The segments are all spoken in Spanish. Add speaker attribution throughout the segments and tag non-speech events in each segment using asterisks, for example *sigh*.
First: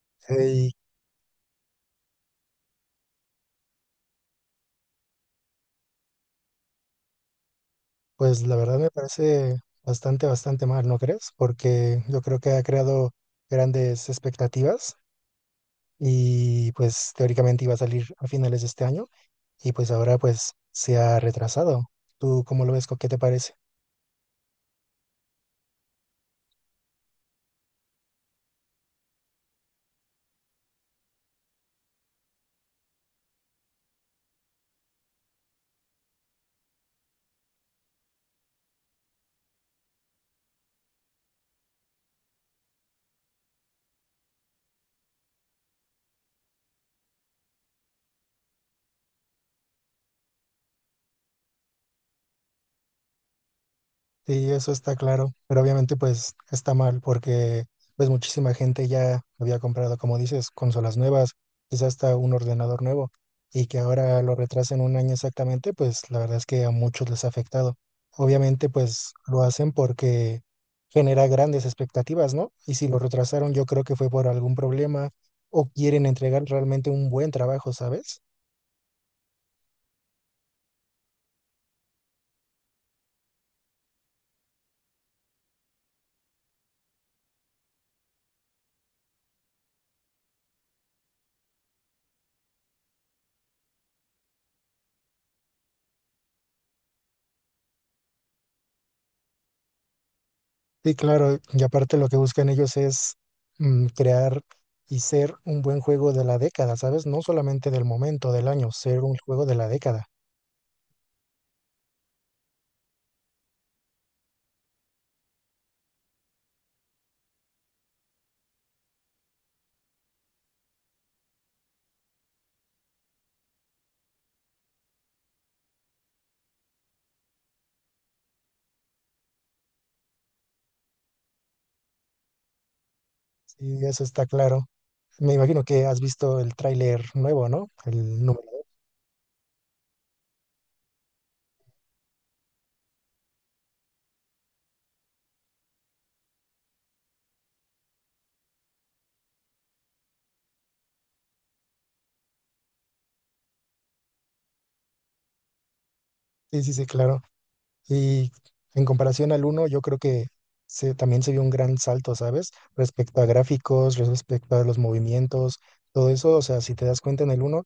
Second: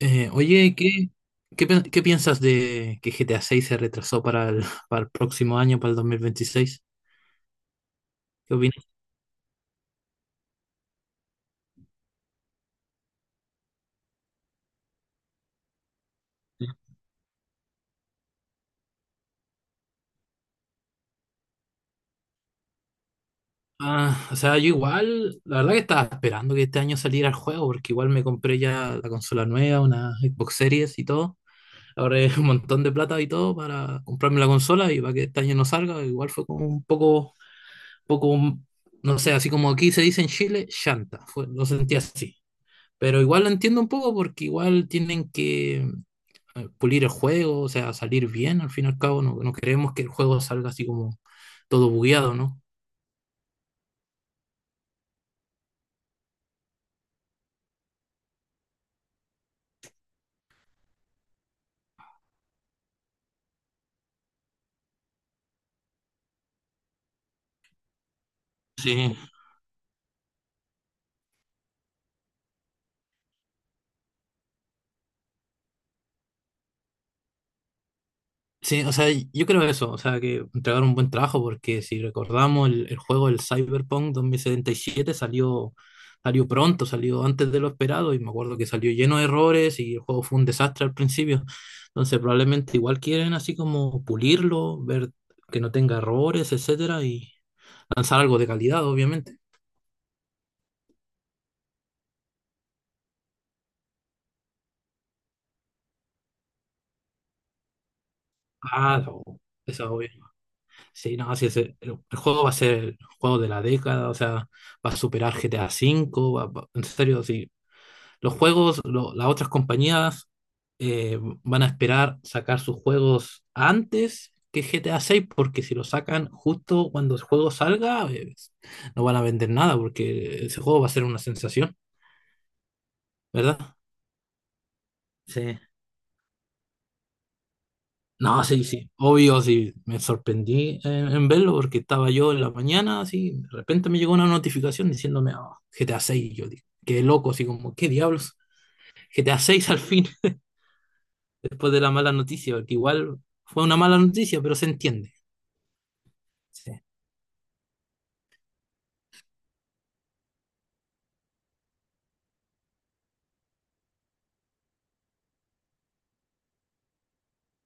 Speaker 1: Eh,
Speaker 2: Y
Speaker 1: oye, ¿qué, qué, pen- qué piensas de que GTA seis se retrasó para el, *laughs* para el próximo año, para el 2026?
Speaker 2: pues
Speaker 1: ¿Qué
Speaker 2: la verdad
Speaker 1: opinas?
Speaker 2: me parece bastante, bastante mal, ¿no crees? Porque yo creo que ha creado grandes expectativas y pues teóricamente iba a salir a finales de este año y pues ahora pues se ha retrasado. ¿Tú cómo lo ves? ¿Qué te parece?
Speaker 1: Ah, o sea, yo igual, la verdad que estaba esperando que este año saliera el juego, porque igual me compré ya la consola nueva, una Xbox Series y todo. Ahorré *laughs* un montón de plata y todo para comprarme la consola y para que este año no salga, igual fue como un poco, no sé, así como aquí se dice en Chile, chanta, fue, lo sentí así. Pero igual lo entiendo un poco porque igual tienen que pulir el juego, o sea, salir bien, al fin y al cabo, no, no queremos que el juego salga así como todo bugueado, ¿no?
Speaker 2: Sí, eso está claro, pero obviamente pues está mal porque pues muchísima gente ya había comprado, como dices, consolas nuevas, quizás hasta un ordenador nuevo y que ahora lo retrasen un año exactamente, pues la verdad es que a muchos les ha afectado. Obviamente pues
Speaker 1: Sí,
Speaker 2: lo hacen porque genera grandes expectativas, ¿no? Y si lo retrasaron yo creo que fue por algún problema o quieren entregar realmente un buen trabajo, ¿sabes?
Speaker 1: sí, o sea, yo creo eso, o sea, que entregar un buen trabajo, porque si recordamos el Cyberpunk 2077 salió pronto, salió antes de lo esperado, y me acuerdo que salió lleno de errores y el juego fue un desastre al principio. Entonces, probablemente igual quieren así como pulirlo, ver que no tenga errores, etcétera, y lanzar algo de calidad, obviamente.
Speaker 2: Sí, claro, y aparte lo que buscan ellos es crear y ser un buen juego de la década, ¿sabes? No solamente del momento, del año,
Speaker 1: Ah,
Speaker 2: ser un juego de la
Speaker 1: eso,
Speaker 2: década.
Speaker 1: sí, no, sí, el juego va a ser el juego de la década, o sea, va a superar GTA V, en serio, sí. Los juegos, las otras compañías van a esperar sacar sus juegos antes que GTA VI, porque si lo sacan justo cuando el juego salga, no van a vender nada, porque ese juego va a ser una sensación, ¿verdad?
Speaker 2: Sí, eso está claro. Me
Speaker 1: Sí.
Speaker 2: imagino que has visto el tráiler nuevo, ¿no? El
Speaker 1: No,
Speaker 2: número.
Speaker 1: sí, sí, obvio, sí, me sorprendí en verlo porque estaba yo en la mañana, así, de repente me llegó una notificación diciéndome: "Ah, GTA 6", yo digo, qué loco, así como, qué diablos, GTA 6 al fin, *laughs* después de la mala noticia, porque igual fue una mala noticia, pero se entiende.
Speaker 2: Sí, sí,
Speaker 1: Sí.
Speaker 2: sí, claro. Y en comparación al uno yo creo que también se vio un gran salto, ¿sabes? Respecto a gráficos, respecto a los movimientos, todo eso, o sea, si te das cuenta en el uno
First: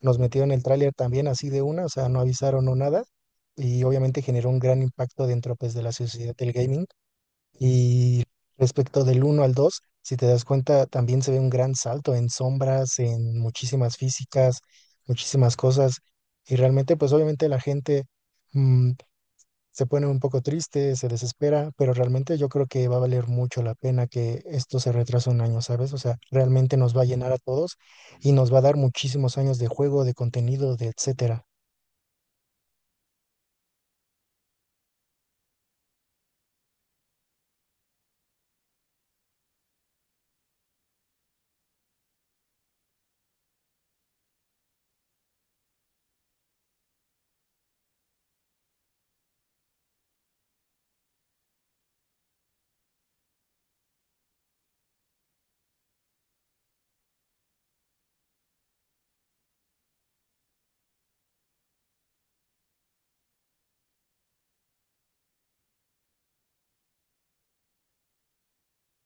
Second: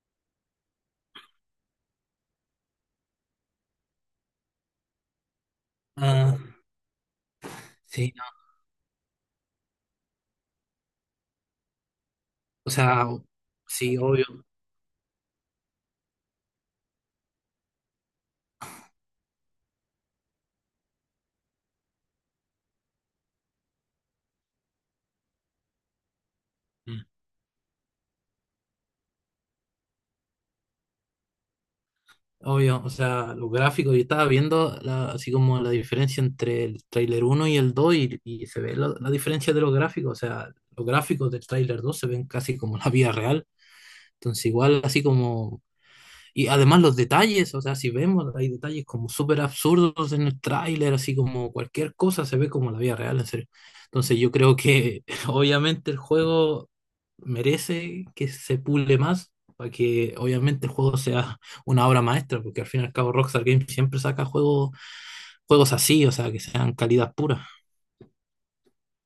Speaker 2: nos metieron el tráiler también así de una, o sea, no avisaron o nada, y obviamente generó un gran impacto dentro, pues, de la sociedad
Speaker 1: Ah,
Speaker 2: del gaming.
Speaker 1: sí,
Speaker 2: Y
Speaker 1: no,
Speaker 2: respecto del uno al 2 si te das cuenta, también se ve un gran salto en
Speaker 1: o
Speaker 2: sombras,
Speaker 1: sea,
Speaker 2: en muchísimas
Speaker 1: sí, obvio.
Speaker 2: físicas, muchísimas cosas, y realmente, pues, obviamente la gente... mm, se ponen un poco tristes, se desespera, pero realmente yo creo que va a valer mucho la pena que esto se retrase un año, ¿sabes? O sea, realmente nos va a
Speaker 1: Mm.
Speaker 2: llenar a todos y nos va a dar muchísimos años de juego, de contenido, de etcétera.
Speaker 1: Obvio, o sea, los gráficos, yo estaba viendo así como la diferencia entre el tráiler uno y el 2 y se ve la diferencia de los gráficos, o sea, los gráficos del tráiler 2 se ven casi como la vida real, entonces igual así como, y además los detalles, o sea, si vemos, hay detalles como súper absurdos en el tráiler, así como cualquier cosa se ve como la vida real, en serio. Entonces yo creo que *laughs* obviamente el juego merece que se pule más para que obviamente el juego sea una obra maestra, porque al fin y al cabo Rockstar Games siempre saca juegos, juegos así, o sea, que sean calidad pura.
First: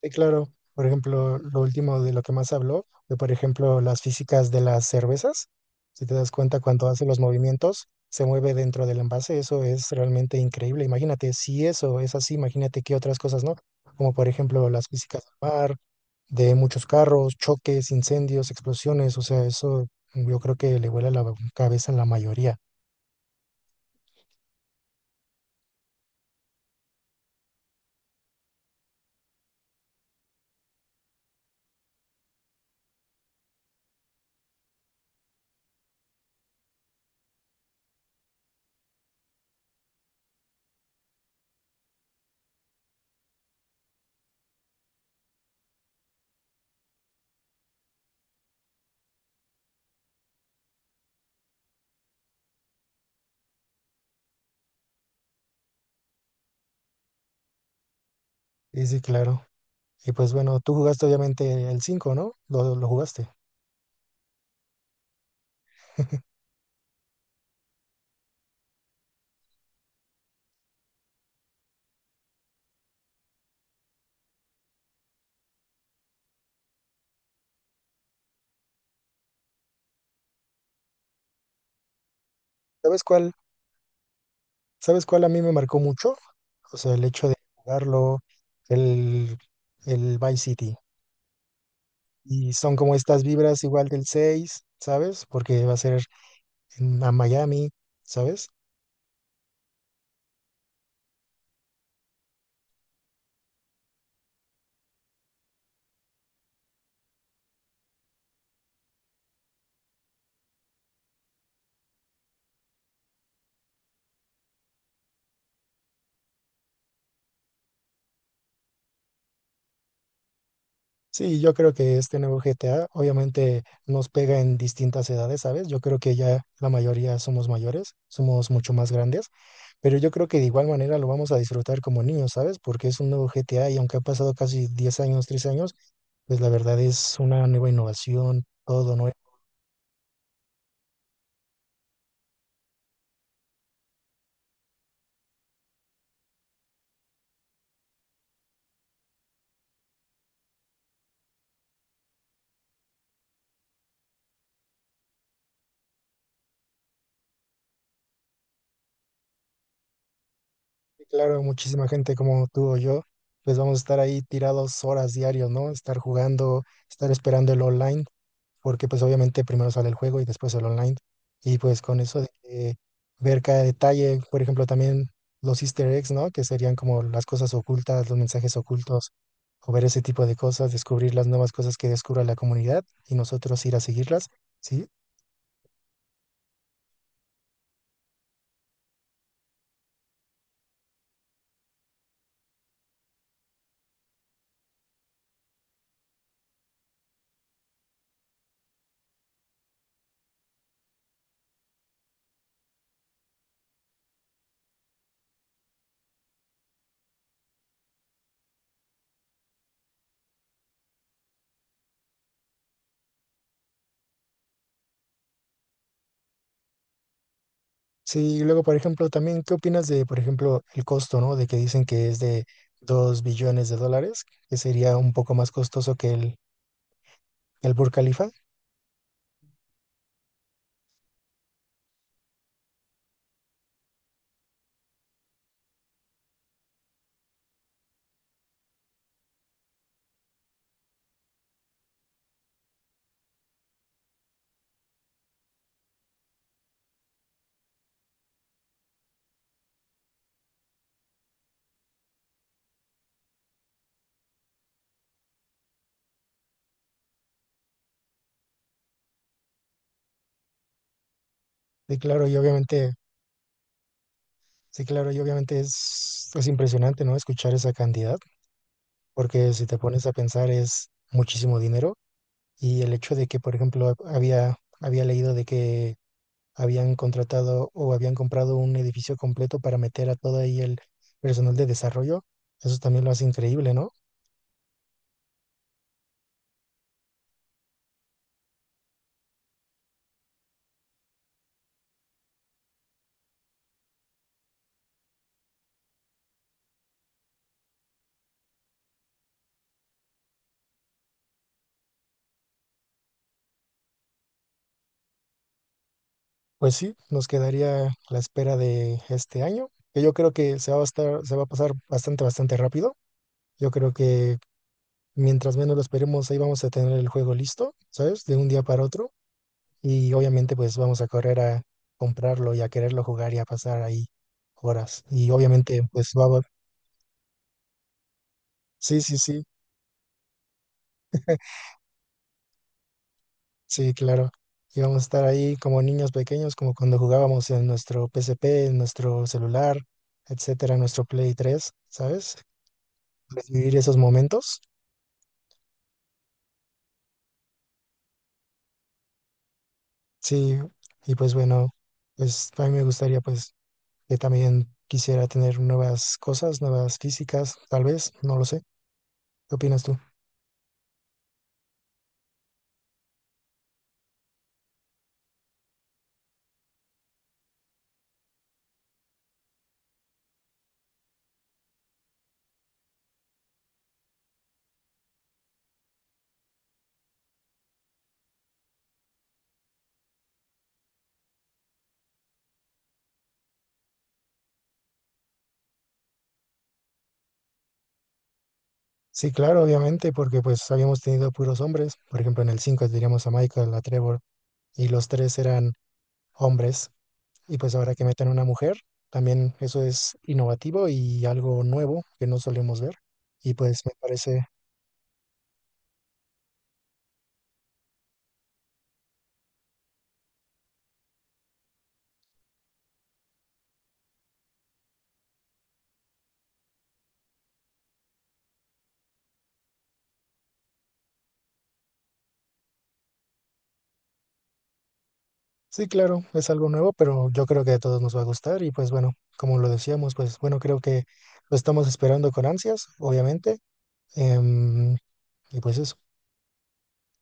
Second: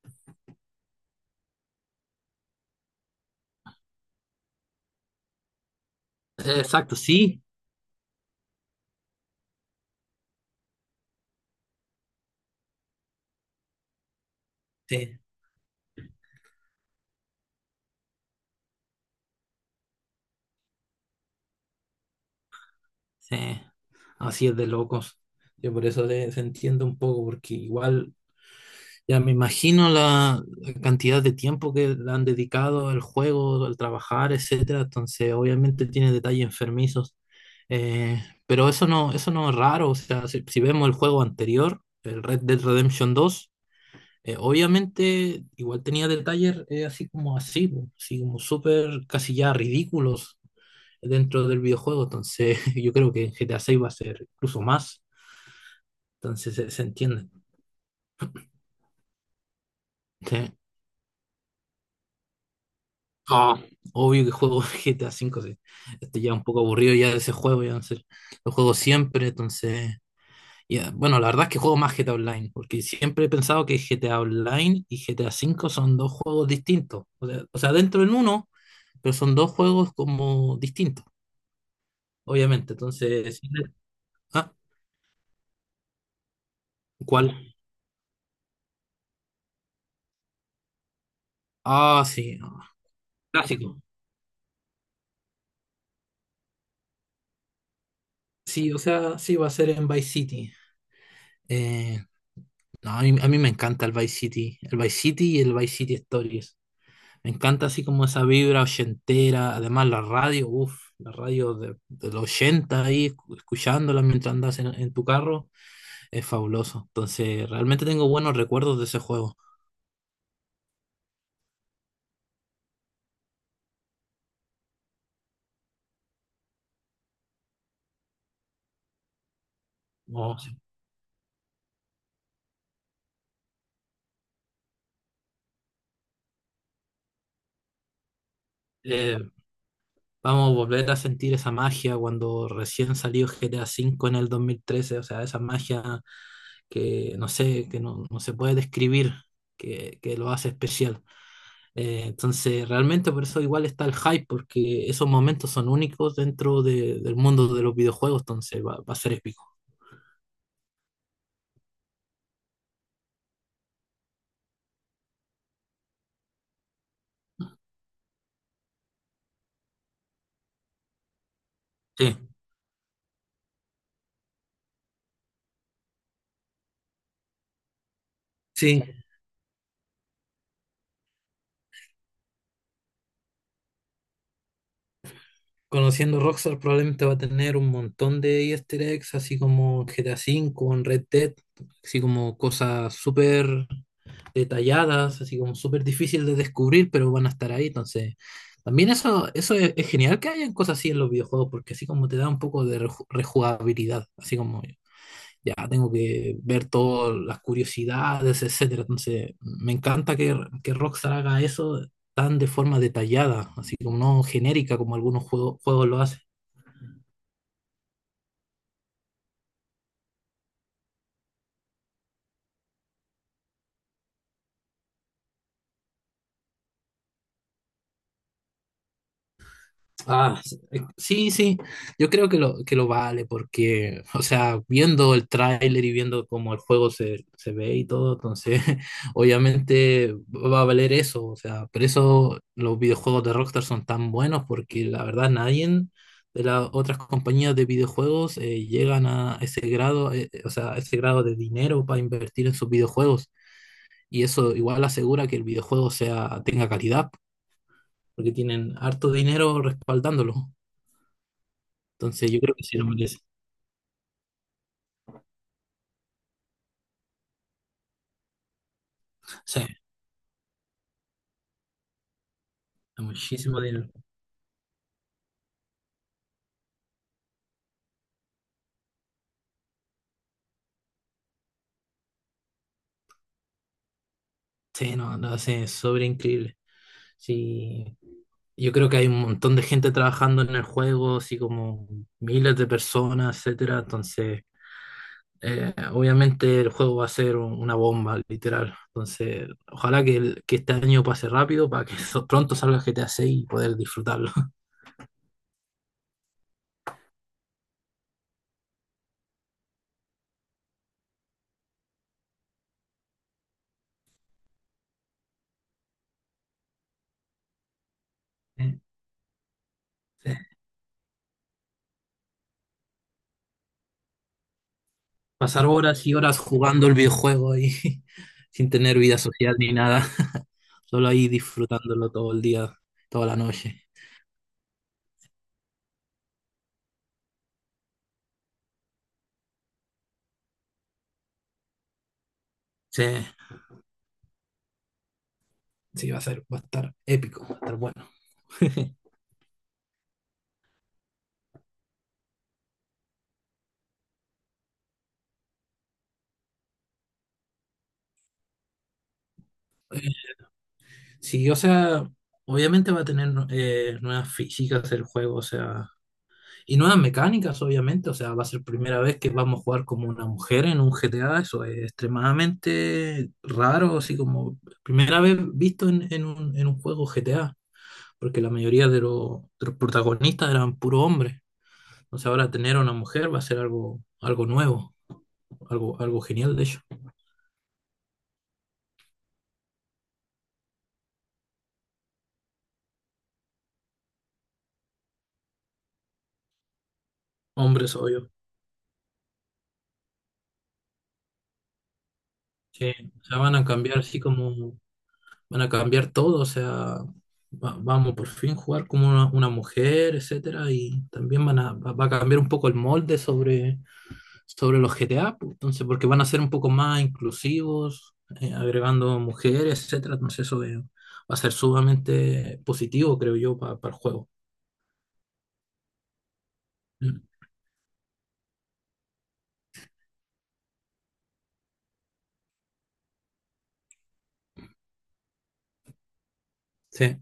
Speaker 2: Sí, claro. Por ejemplo, lo último de lo que más habló fue, por ejemplo, las físicas de las cervezas. Si te das cuenta, cuando
Speaker 1: Exacto,
Speaker 2: hace los
Speaker 1: sí,
Speaker 2: movimientos, se mueve dentro del envase. Eso es realmente increíble. Imagínate, si eso es así, imagínate qué otras cosas, ¿no? Como por ejemplo las
Speaker 1: sí,
Speaker 2: físicas del mar, de muchos carros, choques, incendios, explosiones. O sea, eso yo creo que le vuela la cabeza a la mayoría.
Speaker 1: sí. Así es de locos. Yo por eso se entiendo un poco, porque igual ya me imagino la cantidad de tiempo que le han dedicado al juego, al trabajar, etcétera. Entonces, obviamente tiene detalles enfermizos. Pero eso no es raro. O sea, si vemos el juego anterior, el Red Dead Redemption dos obviamente igual tenía detalles así como así, po, así como súper casi ya ridículos dentro del videojuego. Entonces, *laughs* yo creo que en GTA 6 va a ser incluso más. Entonces, se entiende.
Speaker 2: Sí, sí, claro. Y pues
Speaker 1: Sí.
Speaker 2: bueno, tú jugaste obviamente el 5, ¿no? Lo jugaste.
Speaker 1: No, obvio que juego *laughs* GTA V, sí. Estoy ya un poco aburrido ya de ese juego, ya no sé. Lo juego siempre, entonces. Ya, bueno, la verdad es que juego más GTA Online, porque siempre he pensado que GTA Online y GTA V son dos juegos distintos. O sea, dentro en uno, pero son dos juegos como distintos, obviamente.
Speaker 2: ¿Sabes cuál?
Speaker 1: Entonces, sí, ah,
Speaker 2: ¿Sabes cuál a mí me marcó mucho? O sea, el hecho de
Speaker 1: ¿cuál?
Speaker 2: jugarlo, el, el Vice City.
Speaker 1: Ah, sí,
Speaker 2: Y
Speaker 1: no,
Speaker 2: son como estas vibras
Speaker 1: clásico.
Speaker 2: igual del 6, ¿sabes? Porque va a ser a Miami, ¿sabes?
Speaker 1: Sí, o sea, sí, va a ser en Vice City. Eh, no, a mí me encanta el Vice City y el Vice City Stories. Me encanta así como esa vibra ochentera, además la radio, uff, la radio de los 80 ahí, escuchándola mientras andas en tu carro, es fabuloso. Entonces, realmente tengo buenos recuerdos de ese juego.
Speaker 2: Sí, yo creo que este nuevo GTA obviamente nos pega en distintas edades, ¿sabes? Yo creo que ya la mayoría somos mayores, somos mucho más grandes. Pero yo creo
Speaker 1: Oh,
Speaker 2: que de
Speaker 1: sí.
Speaker 2: igual manera lo vamos a disfrutar como niños, ¿sabes? Porque es un nuevo GTA y aunque ha pasado casi 10 años, 3 años, pues la verdad es una nueva innovación, todo nuevo.
Speaker 1: Eh, vamos a volver a sentir esa magia cuando recién salió GTA V en el 2013, o sea, esa magia que no sé, que no, no se puede describir, que lo hace especial. Entonces, realmente por eso igual está el hype, porque esos momentos son únicos dentro del mundo de los videojuegos, entonces va a ser épico.
Speaker 2: Y claro, muchísima gente como tú o yo, pues vamos a estar ahí tirados horas diarios, ¿no? Estar jugando, estar esperando el online. Porque pues obviamente primero sale el juego y después el online. Y pues con
Speaker 1: Sí,
Speaker 2: eso de que ver cada detalle, por ejemplo, también los easter eggs, ¿no? Que serían como las cosas ocultas, los mensajes
Speaker 1: sí.
Speaker 2: ocultos, o ver ese tipo de cosas, descubrir las nuevas cosas que descubra la comunidad y nosotros ir a seguirlas, ¿sí?
Speaker 1: Conociendo Rockstar probablemente va a tener un montón de easter eggs, así como GTA V, en Red Dead, así como cosas súper detalladas, así como súper difícil de descubrir, pero van a estar ahí. Entonces, también eso es genial que hayan cosas así en los videojuegos, porque así como te da un poco de rejugabilidad, así como ya tengo que ver todas las curiosidades, etcétera. Entonces, me encanta que Rockstar haga eso tan de forma detallada, así como no genérica como algunos juegos lo hacen.
Speaker 2: Sí, y luego, por ejemplo, también, ¿qué opinas de, por ejemplo, el costo, ¿no? De que dicen que es de 2 billones de dólares, que sería un poco más costoso que el Burj Khalifa.
Speaker 1: Ah, sí, sí, yo creo que lo vale porque, o sea, viendo el tráiler y viendo cómo el juego se ve y todo, entonces *laughs* obviamente va a valer eso, o sea, por eso los videojuegos de Rockstar son tan buenos porque la verdad nadie de las otras compañías de videojuegos llegan a ese grado, o sea, a ese grado de dinero para invertir en sus videojuegos y eso igual asegura que el videojuego tenga calidad porque tienen harto dinero respaldándolo.
Speaker 2: Sí claro,
Speaker 1: Entonces
Speaker 2: y
Speaker 1: yo creo que sí lo
Speaker 2: obviamente
Speaker 1: merece.
Speaker 2: sí, claro, y obviamente es impresionante, ¿no? Escuchar esa cantidad, porque
Speaker 1: Sí,
Speaker 2: si te pones a pensar es muchísimo dinero y el
Speaker 1: es
Speaker 2: hecho de que, por
Speaker 1: muchísimo dinero.
Speaker 2: ejemplo, había leído de que habían contratado o habían comprado un edificio completo para meter a todo ahí el personal de desarrollo, eso también lo hace increíble, ¿no?
Speaker 1: Sí, no, lo hace sobre increíble. Sí, yo creo que hay un montón de gente trabajando en el juego, así como miles de personas, etcétera. Entonces, obviamente el juego va a ser una bomba, literal. Entonces, ojalá que, que este año pase rápido para que *laughs* pronto salga GTA 6 y poder disfrutarlo.
Speaker 2: Pues sí, nos quedaría la espera de este año, que yo creo que se va a pasar bastante, bastante rápido. Yo creo que mientras menos lo esperemos, ahí vamos a tener el juego listo, ¿sabes? De un día para
Speaker 1: *laughs*
Speaker 2: otro. Y
Speaker 1: Eh,
Speaker 2: obviamente pues vamos a correr a comprarlo y a quererlo jugar y a pasar ahí horas. Y
Speaker 1: pasar
Speaker 2: obviamente
Speaker 1: horas
Speaker 2: pues
Speaker 1: y horas
Speaker 2: vamos,
Speaker 1: jugando el videojuego y *laughs* sin tener
Speaker 2: sí, sí,
Speaker 1: vida
Speaker 2: sí,
Speaker 1: social ni nada. *laughs* Solo ahí disfrutándolo todo el día, toda la noche.
Speaker 2: sí, claro. Y vamos a estar ahí como niños pequeños, como cuando jugábamos en nuestro PSP, en nuestro celular, etcétera, en nuestro Play tres, ¿sabes?
Speaker 1: Sí,
Speaker 2: Pues, vivir esos momentos.
Speaker 1: sí, va a ser, va a estar épico, va a estar bueno. *laughs*
Speaker 2: Sí, y pues bueno, pues a mí me gustaría pues que también quisiera tener nuevas cosas, nuevas físicas, tal vez, no lo sé. ¿Qué opinas tú?
Speaker 1: Sí, o sea, obviamente va a tener nuevas físicas el juego, o sea, y nuevas mecánicas, obviamente, o sea, va a ser primera vez que vamos a jugar como una mujer en un GTA, eso es extremadamente raro, así como primera vez visto en un juego GTA. Porque la mayoría de los protagonistas eran puro hombres. Entonces ahora tener a una mujer va a ser algo, algo nuevo, algo, algo genial de hecho.
Speaker 2: Sí, claro, obviamente, porque pues habíamos tenido puros hombres. Por ejemplo, en el 5 teníamos a Michael, a Trevor, y los tres eran hombres. Y pues ahora
Speaker 1: Hombres,
Speaker 2: que meten
Speaker 1: obvio.
Speaker 2: una mujer, también eso es innovativo y algo nuevo que no solemos
Speaker 1: Sí,
Speaker 2: ver.
Speaker 1: o sea,
Speaker 2: Y
Speaker 1: van a
Speaker 2: pues me
Speaker 1: cambiar así
Speaker 2: parece,
Speaker 1: como, van a cambiar todo, o sea, vamos por fin jugar como una mujer, etcétera, y también van a, va va a cambiar un poco el molde sobre, sobre los GTA, pues, entonces, porque van a ser un poco más inclusivos, agregando mujeres, etcétera, entonces eso va a ser sumamente positivo, creo yo, para el juego.
Speaker 2: sí, claro, es algo nuevo,
Speaker 1: Mm.
Speaker 2: pero yo creo que a todos nos va a gustar. Y pues bueno, como lo decíamos, pues bueno, creo que lo estamos esperando con ansias, obviamente. Em, y pues eso.
Speaker 1: Sí.